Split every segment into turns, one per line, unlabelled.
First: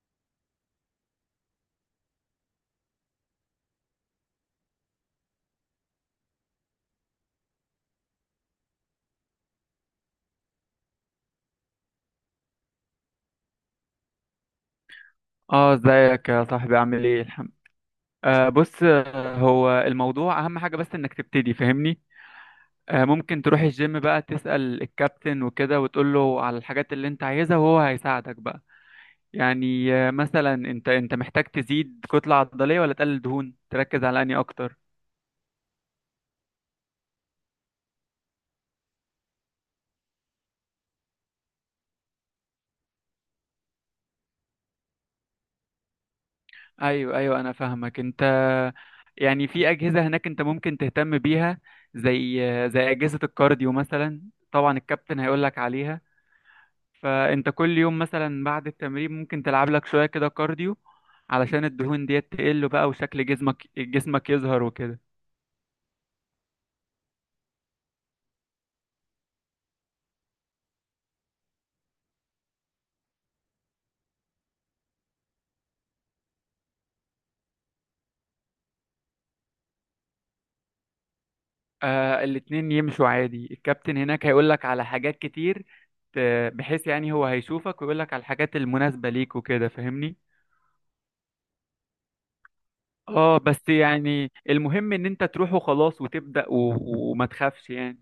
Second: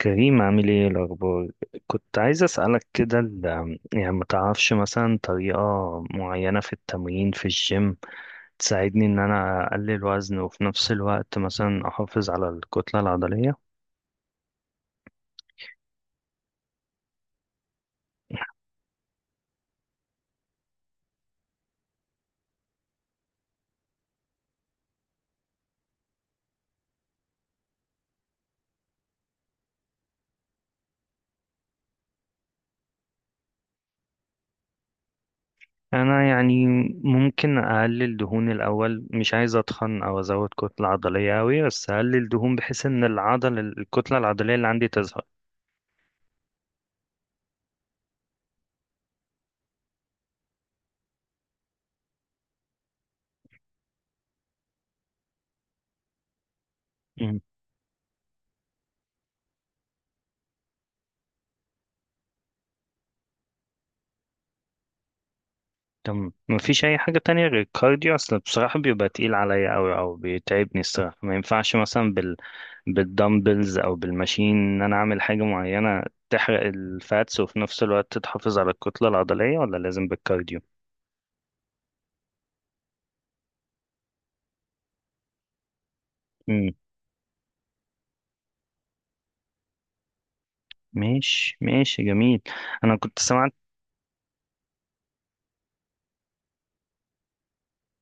كريم، عامل ايه الاخبار؟ كنت عايز اسالك كده يعني ما تعرفش مثلا طريقه معينه في التمرين في الجيم تساعدني ان انا اقلل وزن، وفي نفس الوقت مثلا احافظ على الكتله العضليه.
اه، ازيك يا صاحبي؟ عامل ايه؟ الحمد. بص، هو الموضوع اهم حاجة، بس انك تبتدي، فاهمني؟ آه، ممكن تروح الجيم بقى، تسأل الكابتن وكده وتقول له على الحاجات اللي انت عايزها، وهو هيساعدك بقى. يعني آه، مثلا انت محتاج تزيد كتلة عضلية ولا تقلل دهون؟ تركز على انهي اكتر؟
انا يعني ممكن اقلل دهون الاول، مش عايز اتخن او ازود كتله عضليه قوي، بس اقلل دهون بحيث ان العضل الكتله العضليه اللي عندي تظهر.
ايوه ايوه، انا فاهمك انت. يعني في اجهزة هناك انت ممكن تهتم بيها، زي اجهزة الكارديو مثلا. طبعا الكابتن هيقول لك عليها.
مم.
فانت كل يوم مثلا بعد التمرين ممكن تلعب لك شوية كده كارديو، علشان الدهون ديت تقل بقى، وشكل جسمك يظهر وكده.
تمام، مفيش اي حاجه تانية غير الكارديو؟ اصل بصراحه بيبقى تقيل عليا قوي او بيتعبني الصراحه، ما ينفعش مثلا بالدمبلز او بالماشين ان انا اعمل حاجه معينه تحرق الفاتس وفي نفس الوقت تحافظ على الكتله العضليه، ولا لازم بالكارديو؟
آه، الاتنين يمشوا عادي. الكابتن هناك هيقول لك على حاجات كتير،
امم
بحيث يعني هو هيشوفك ويقول لك على الحاجات المناسبة ليك وكده، فاهمني؟
ماشي ماشي، جميل. انا كنت
اه،
سمعت،
بس يعني المهم ان انت تروح وخلاص وتبدأ، وما تخافش يعني.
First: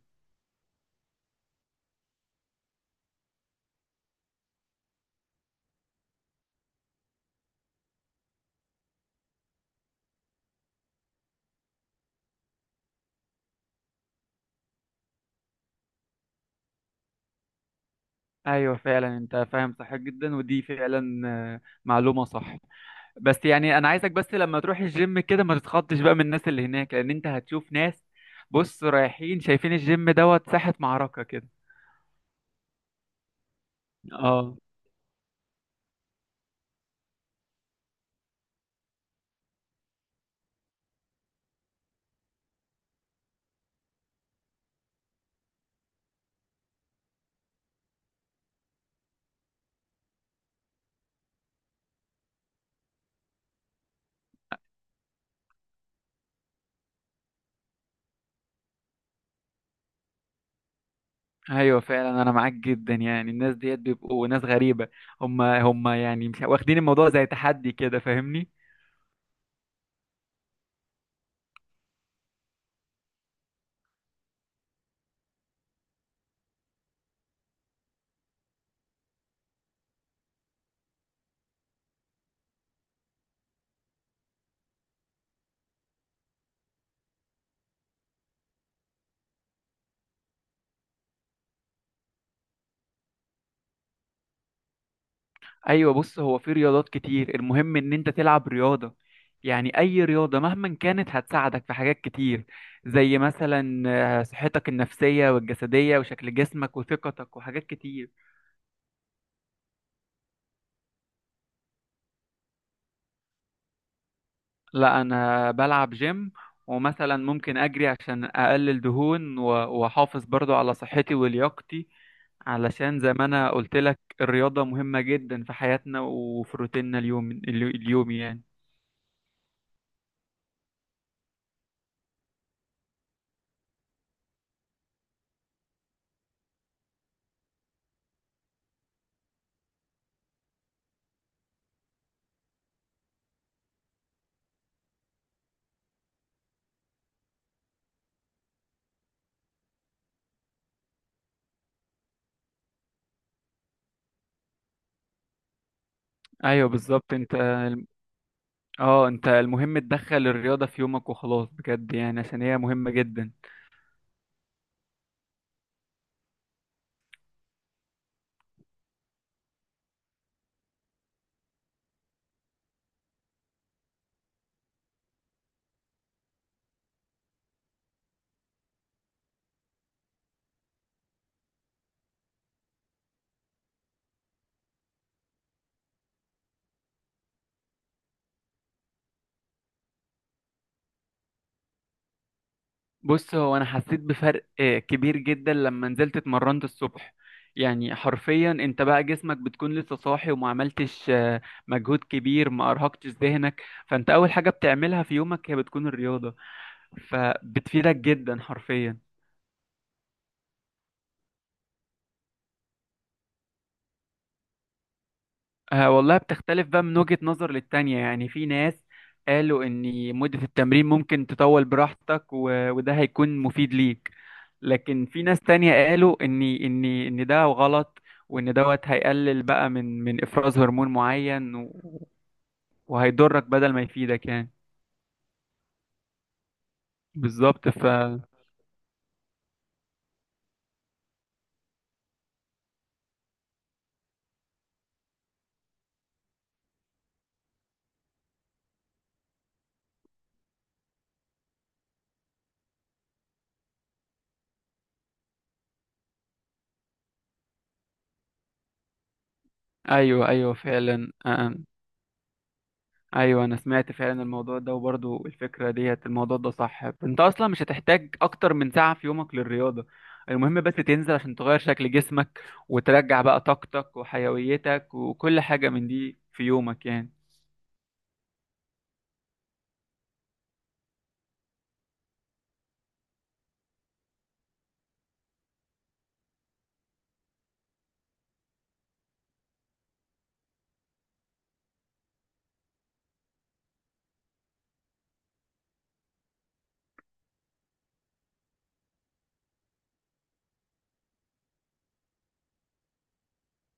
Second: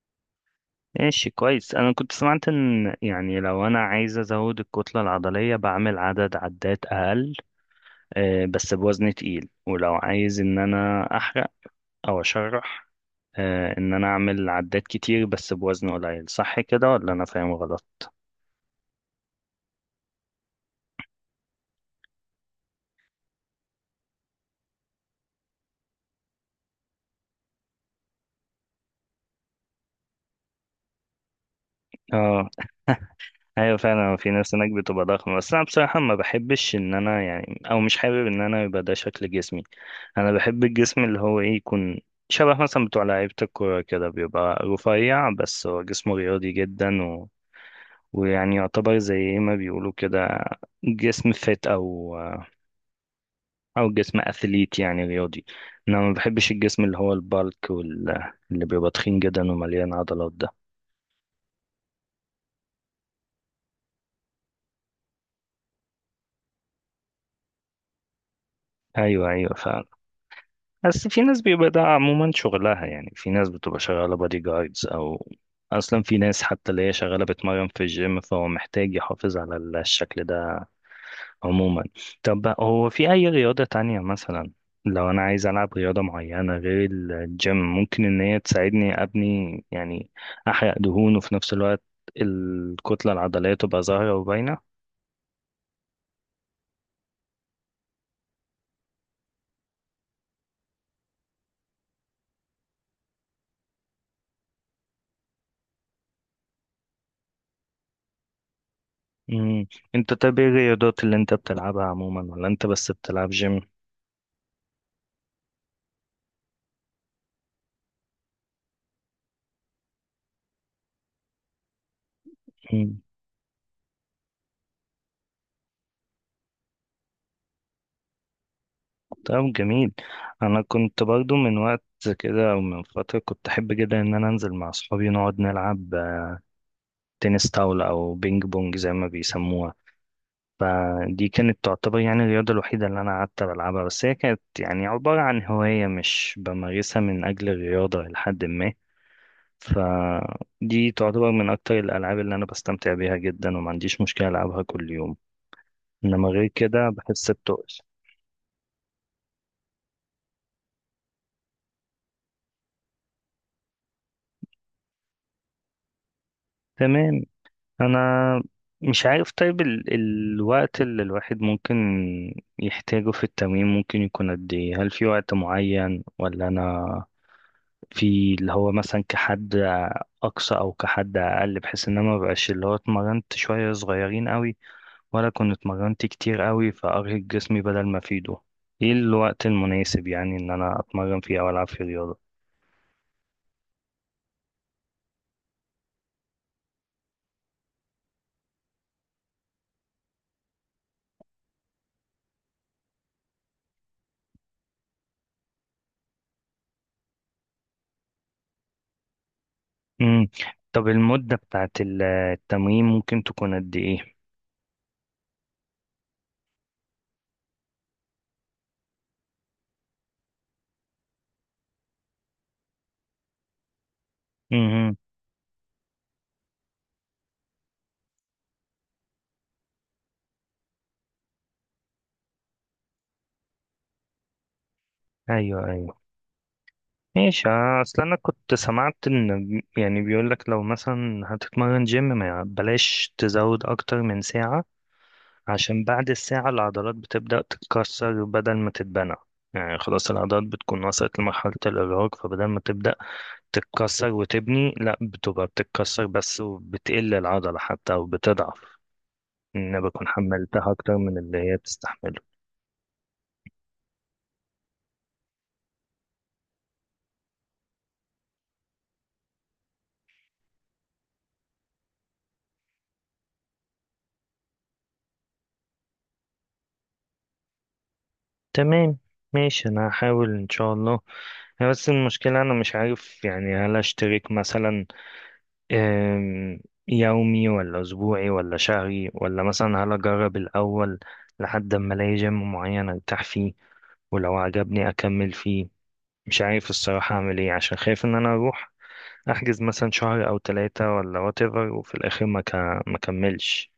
ماشي كويس، انا كنت سمعت ان يعني لو انا عايز ازود الكتله العضليه بعمل عدد عدات اقل بس بوزن تقيل، ولو عايز ان انا احرق او اشرح ان انا اعمل عدات كتير بس بوزن قليل، صح كده ولا انا فاهم غلط؟
ايوه فعلا، انت فاهم صح جدا، ودي فعلا معلومة صح. بس يعني انا عايزك، بس لما تروح الجيم كده، ما تتخضش بقى من الناس اللي هناك، لان انت هتشوف ناس بص رايحين شايفين الجيم دوت ساحة معركة كده.
اه، ايوه فعلا في ناس
اه،
هناك بتبقى ضخمه، بس انا بصراحه ما بحبش ان انا يعني، او مش حابب ان انا يبقى ده شكل جسمي. انا بحب الجسم اللي هو ايه، يكون شبه مثلا بتوع لعيبه الكوره كده، بيبقى رفيع بس هو جسمه رياضي جدا ويعني يعتبر زي إيه ما بيقولوا كده، جسم فت او او جسم اثليت يعني رياضي. انا ما بحبش الجسم اللي هو البالك اللي بيبقى تخين جدا ومليان عضلات ده.
ايوه فعلا، انا معاك جدا. يعني الناس ديت بيبقوا ناس غريبة. هم هم يعني مش واخدين الموضوع زي تحدي كده، فاهمني؟
ايوه ايوه فعلا. بس في ناس بيبقى ده عموما شغلها، يعني في ناس بتبقى شغالة بادي جاردز، أو أصلا في ناس حتى اللي هي شغالة بتمرن في الجيم، فهو محتاج يحافظ على الشكل ده عموما. طب هو في أي رياضة تانية مثلا لو أنا عايز ألعب رياضة معينة غير الجيم، ممكن إن هي تساعدني أبني يعني، أحرق دهون وفي نفس الوقت الكتلة العضلية تبقى ظاهرة وباينة؟
ايوه بص، هو في رياضات كتير، المهم ان انت تلعب رياضة. يعني اي رياضة مهما كانت هتساعدك في حاجات كتير، زي مثلا صحتك النفسية والجسدية وشكل جسمك وثقتك وحاجات كتير.
مم. أنت طب إيه الرياضات اللي أنت بتلعبها عموما، ولا أنت بس بتلعب جيم؟
لا، انا بلعب جيم، ومثلا ممكن اجري عشان اقلل دهون، واحافظ برضو على صحتي ولياقتي، علشان زي ما انا قلت لك، الرياضة مهمة جدا في حياتنا وفي روتيننا اليومي يعني.
طب جميل. انا كنت برضو من وقت كده او من فتره كنت احب جدا ان انا انزل مع اصحابي نقعد نلعب تنس طاوله او بينج بونج زي ما بيسموها. فدي كانت تعتبر يعني الرياضه الوحيده اللي انا قعدت بلعبها، بس هي كانت يعني عباره عن هوايه مش بمارسها من اجل الرياضه لحد ما. فدي تعتبر من اكتر الالعاب اللي انا بستمتع بيها جدا، وما عنديش مشكله العبها كل يوم، انما غير
ايوه
كده
بالظبط
بحس
انت.
بتقل.
اه، انت المهم تدخل الرياضة في يومك وخلاص، بجد يعني، عشان هي مهمة جدا.
تمام. انا مش عارف طيب الوقت اللي الواحد ممكن يحتاجه في التمرين ممكن يكون قد ايه؟ هل في وقت معين، ولا انا في اللي هو مثلا كحد اقصى او كحد اقل، بحيث ان انا ما بقاش اللي هو اتمرنت شوية صغيرين قوي ولا كنت اتمرنت كتير قوي فارهق جسمي بدل ما افيده؟ ايه الوقت المناسب يعني ان انا اتمرن فيه او العب فيه رياضة؟
بص، هو انا حسيت بفرق كبير جدا لما نزلت اتمرنت الصبح. يعني حرفيا انت بقى جسمك بتكون لسه صاحي، وما عملتش مجهود كبير، ما ارهقتش ذهنك، فانت اول حاجة بتعملها في يومك هي بتكون الرياضة، فبتفيدك جدا حرفيا.
امم طب المدة بتاعت التمرين ممكن تكون قد ايه؟
آه والله، بتختلف بقى من وجهة نظر للتانية. يعني في ناس قالوا ان مدة التمرين ممكن تطول براحتك، وده هيكون مفيد ليك.
امم
لكن في ناس تانية قالوا ان ده غلط، وان دوت هيقلل بقى من افراز هرمون معين، وهيضرك بدل ما يفيدك يعني.
ايوه ايوه ماشي.
بالظبط.
اصل انا كنت سمعت ان يعني بيقول لك لو مثلا هتتمرن جيم ما بلاش تزود اكتر من ساعة، عشان بعد الساعة العضلات بتبدأ تتكسر بدل ما تتبنى. يعني خلاص العضلات بتكون وصلت لمرحلة الإرهاق، فبدل ما تبدأ تتكسر وتبني لا، بتبقى بتتكسر بس وبتقل العضلة حتى وبتضعف، إن أنا بكون
ايوه ايوه
حملتها أكتر
فعلا
من اللي
آه.
هي بتستحمله.
ايوه، انا سمعت فعلا الموضوع ده، وبرضو الفكرة ديت، الموضوع ده صح. انت اصلا مش هتحتاج اكتر من ساعة في يومك للرياضة، المهم بس تنزل عشان تغير شكل جسمك، وترجع بقى طاقتك وحيويتك وكل حاجة من دي في يومك يعني.
تمام ماشي، انا هحاول ان شاء الله. هي بس المشكلة انا مش عارف يعني، هل اشترك مثلا آم، يومي ولا اسبوعي ولا شهري، ولا مثلا هل اجرب الاول لحد ما الاقي جيم معين ارتاح فيه، ولو عجبني اكمل فيه؟ مش عارف الصراحة اعمل ايه، عشان خايف ان انا اروح احجز مثلا شهر او ثلاثة ولا whatever، وفي الاخر ما كملش.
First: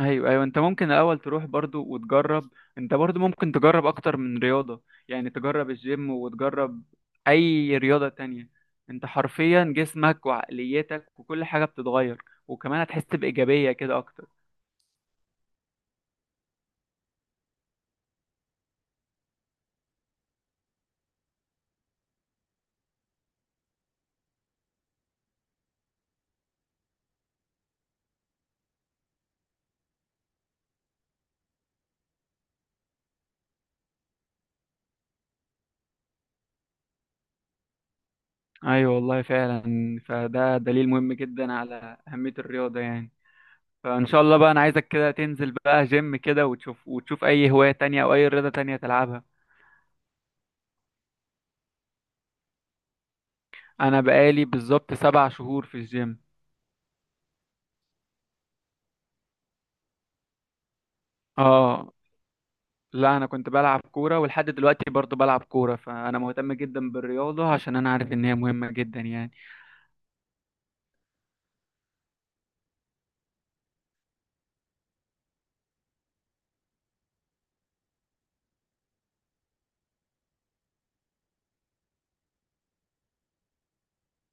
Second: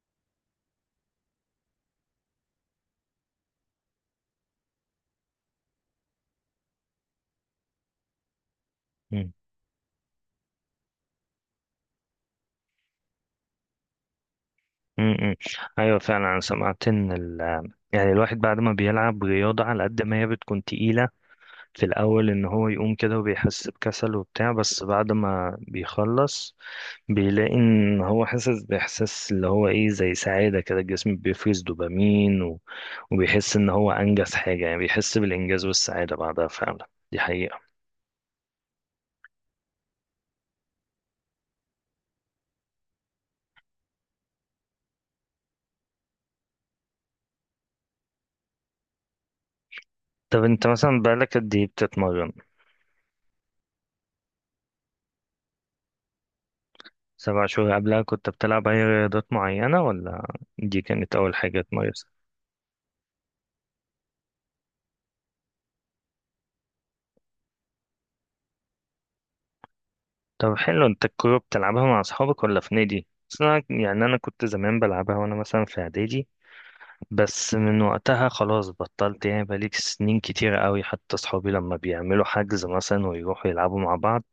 ايوه ايوه، انت ممكن الاول تروح برضو وتجرب. انت برضو ممكن تجرب اكتر من رياضه، يعني تجرب الجيم وتجرب اي رياضه تانية. انت حرفيا جسمك وعقليتك وكل حاجه بتتغير، وكمان هتحس بايجابيه كده اكتر.
امم ايوه فعلا انا سمعت ان ال، يعني الواحد بعد ما بيلعب رياضة على قد ما هي بتكون تقيلة في الأول إن هو يقوم كده وبيحس بكسل وبتاع، بس بعد ما بيخلص بيلاقي إن هو حاسس بإحساس اللي هو إيه، زي سعادة كده، الجسم بيفرز دوبامين وبيحس إن هو أنجز حاجة، يعني بيحس بالإنجاز والسعادة بعدها فعلا. دي حقيقة.
ايوه والله فعلا، فده دليل مهم جدا على اهميه الرياضه يعني. فان شاء الله بقى، انا عايزك كده تنزل بقى جيم كده وتشوف، وتشوف اي هوايه تانية او اي رياضه تانية تلعبها.
طب أنت مثلا بقالك قد إيه بتتمرن؟
انا بقالي بالظبط 7 شهور في الجيم.
7 شهور، قبلها كنت بتلعب أي رياضات معينة، ولا دي كانت أول حاجة؟
اه، لا انا كنت بلعب كوره، ولحد دلوقتي برضو بلعب كوره، فانا مهتم جدا بالرياضه عشان انا عارف ان هي مهمه جدا يعني.
طب حلو، انت الكورة بتلعبها مع اصحابك ولا في نادي؟ بس انا يعني انا كنت زمان بلعبها وانا مثلا في اعدادي، بس من وقتها خلاص بطلت، يعني بقالي سنين كتيرة قوي حتى اصحابي لما بيعملوا حجز مثلا ويروحوا يلعبوا مع بعض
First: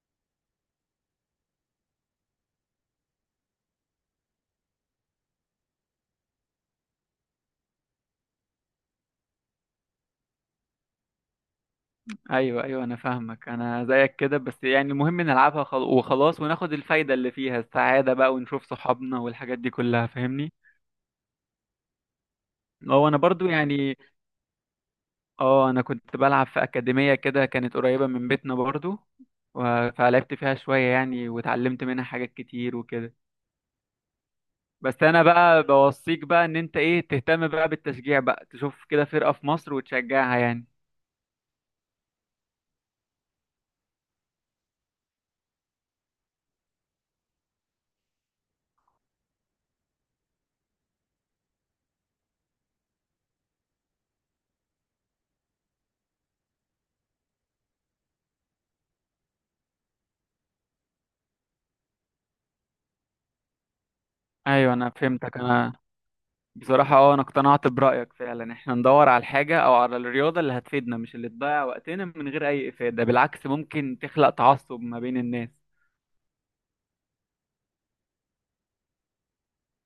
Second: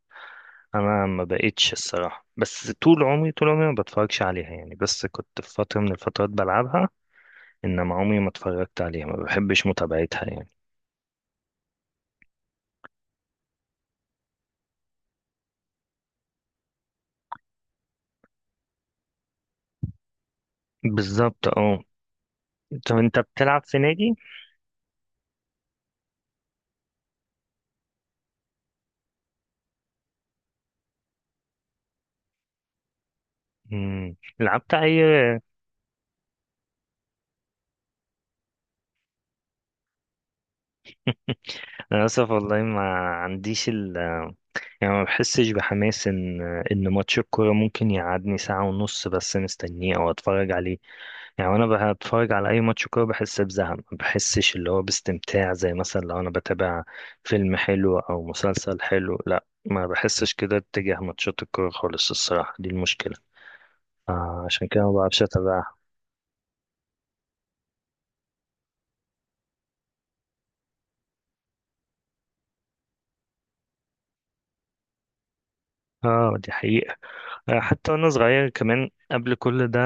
انا ما بقتش الصراحة. بس طول عمري طول عمري ما بتفرجش عليها يعني، بس كنت في فترة من الفترات بلعبها، انما عمري ما اتفرجت عليها، ما بحبش متابعتها يعني.
ايوه ايوه انا فاهمك، انا زيك كده. بس يعني المهم نلعبها وخلاص، وناخد الفايده اللي فيها، السعاده بقى، ونشوف صحابنا والحاجات دي كلها، فاهمني؟
بالظبط اه. طب
هو انا
انت
برضو
بتلعب في
يعني،
نادي؟
اه، انا كنت بلعب في اكاديميه كده كانت قريبه من بيتنا برضو، فلعبت فيها شويه يعني، واتعلمت منها حاجات كتير وكده.
مم. لعبت اي؟
بس انا بقى بوصيك بقى، ان انت ايه، تهتم بقى بالتشجيع بقى، تشوف كده فرقة في مصر وتشجعها يعني.
انا اسف والله، ما عنديش ال، يعني ما بحسش بحماس ان ماتش الكوره ممكن يقعدني ساعه ونص بس مستنيه او اتفرج عليه يعني، وانا بتفرج على اي ماتش كوره بحس بزهق، ما بحسش اللي هو باستمتاع زي مثلا لو انا بتابع فيلم حلو او مسلسل حلو، لا ما بحسش كده اتجاه ماتشات الكوره خالص الصراحه، دي المشكله. عشان
ايوه،
كده
انا
ما بعرفش
فهمتك انا.
اتابعها.
بصراحة انا اقتنعت برأيك فعلا، احنا ندور على الحاجة او على الرياضة اللي هتفيدنا، مش اللي تضيع وقتنا من غير اي افادة، بالعكس ممكن تخلق تعصب ما بين الناس.
اه دي حقيقة. حتى وانا صغير كمان قبل كل ده،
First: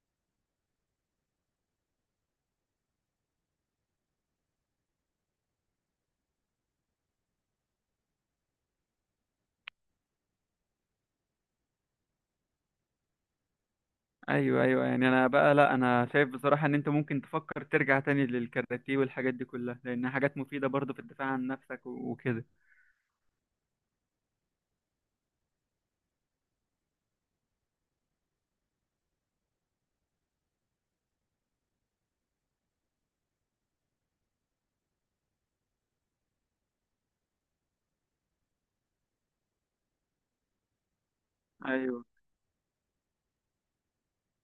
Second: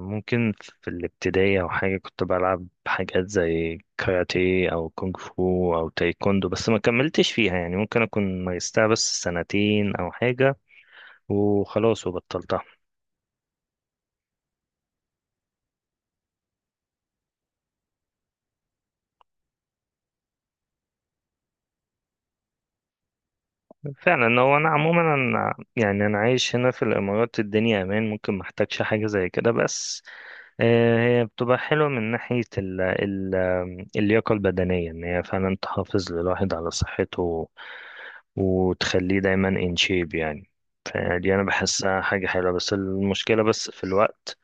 ممكن في الابتدائي او حاجه، كنت بلعب حاجات زي كاراتيه او كونغ فو او تايكوندو، بس ما كملتش فيها يعني، ممكن اكون مارستها بس 2 سنين او حاجه وخلاص وبطلتها.
ايوه ايوه، يعني انا بقى، لا انا شايف بصراحة ان انت ممكن تفكر ترجع تاني للكاراتيه والحاجات دي كلها، لانها حاجات مفيدة برضه في الدفاع عن نفسك وكده.
فعلا. هو انا عموما أنا يعني انا عايش هنا في الامارات، الدنيا امان ممكن ما احتاجش حاجه زي كده، بس هي بتبقى حلوه من ناحيه ال اللياقه البدنيه، ان هي فعلا تحافظ للواحد على صحته وتخليه دايما ان شيب يعني. فدي انا بحسها
ايوه
حاجه حلوه، بس المشكله بس في الوقت،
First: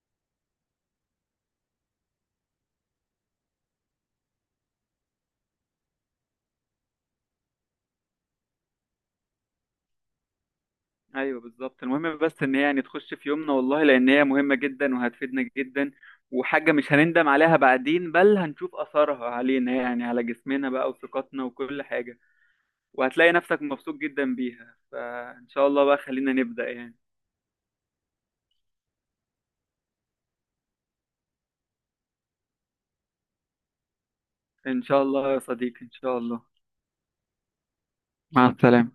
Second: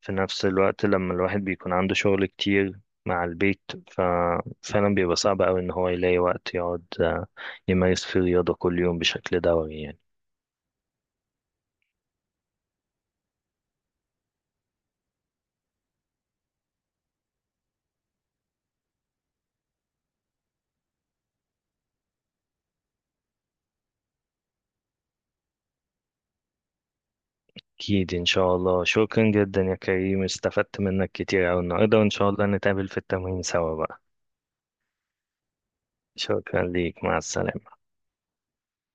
في نفس الوقت لما الواحد بيكون عنده شغل كتير مع البيت ففعلا بيبقى صعب أوي إن هو يلاقي وقت يقعد يمارس فيه رياضة كل يوم بشكل دوري يعني.
ايوه بالظبط، المهم بس ان هي يعني تخش في يومنا والله، لان هي مهمه جدا وهتفيدنا جدا، وحاجه مش هنندم عليها بعدين، بل هنشوف اثرها علينا يعني، على جسمنا بقى وثقتنا وكل حاجه، وهتلاقي نفسك مبسوط جدا بيها. فان شاء الله بقى، خلينا نبدا يعني.
أكيد إن شاء الله، شكرا جدا يا كريم، استفدت منك كتير أوي النهاردة، وإن شاء الله نتقابل في التمرين سوا بقى.
ان شاء الله يا صديقي، ان شاء الله.
شكرا ليك، مع السلامة.
مع السلامه.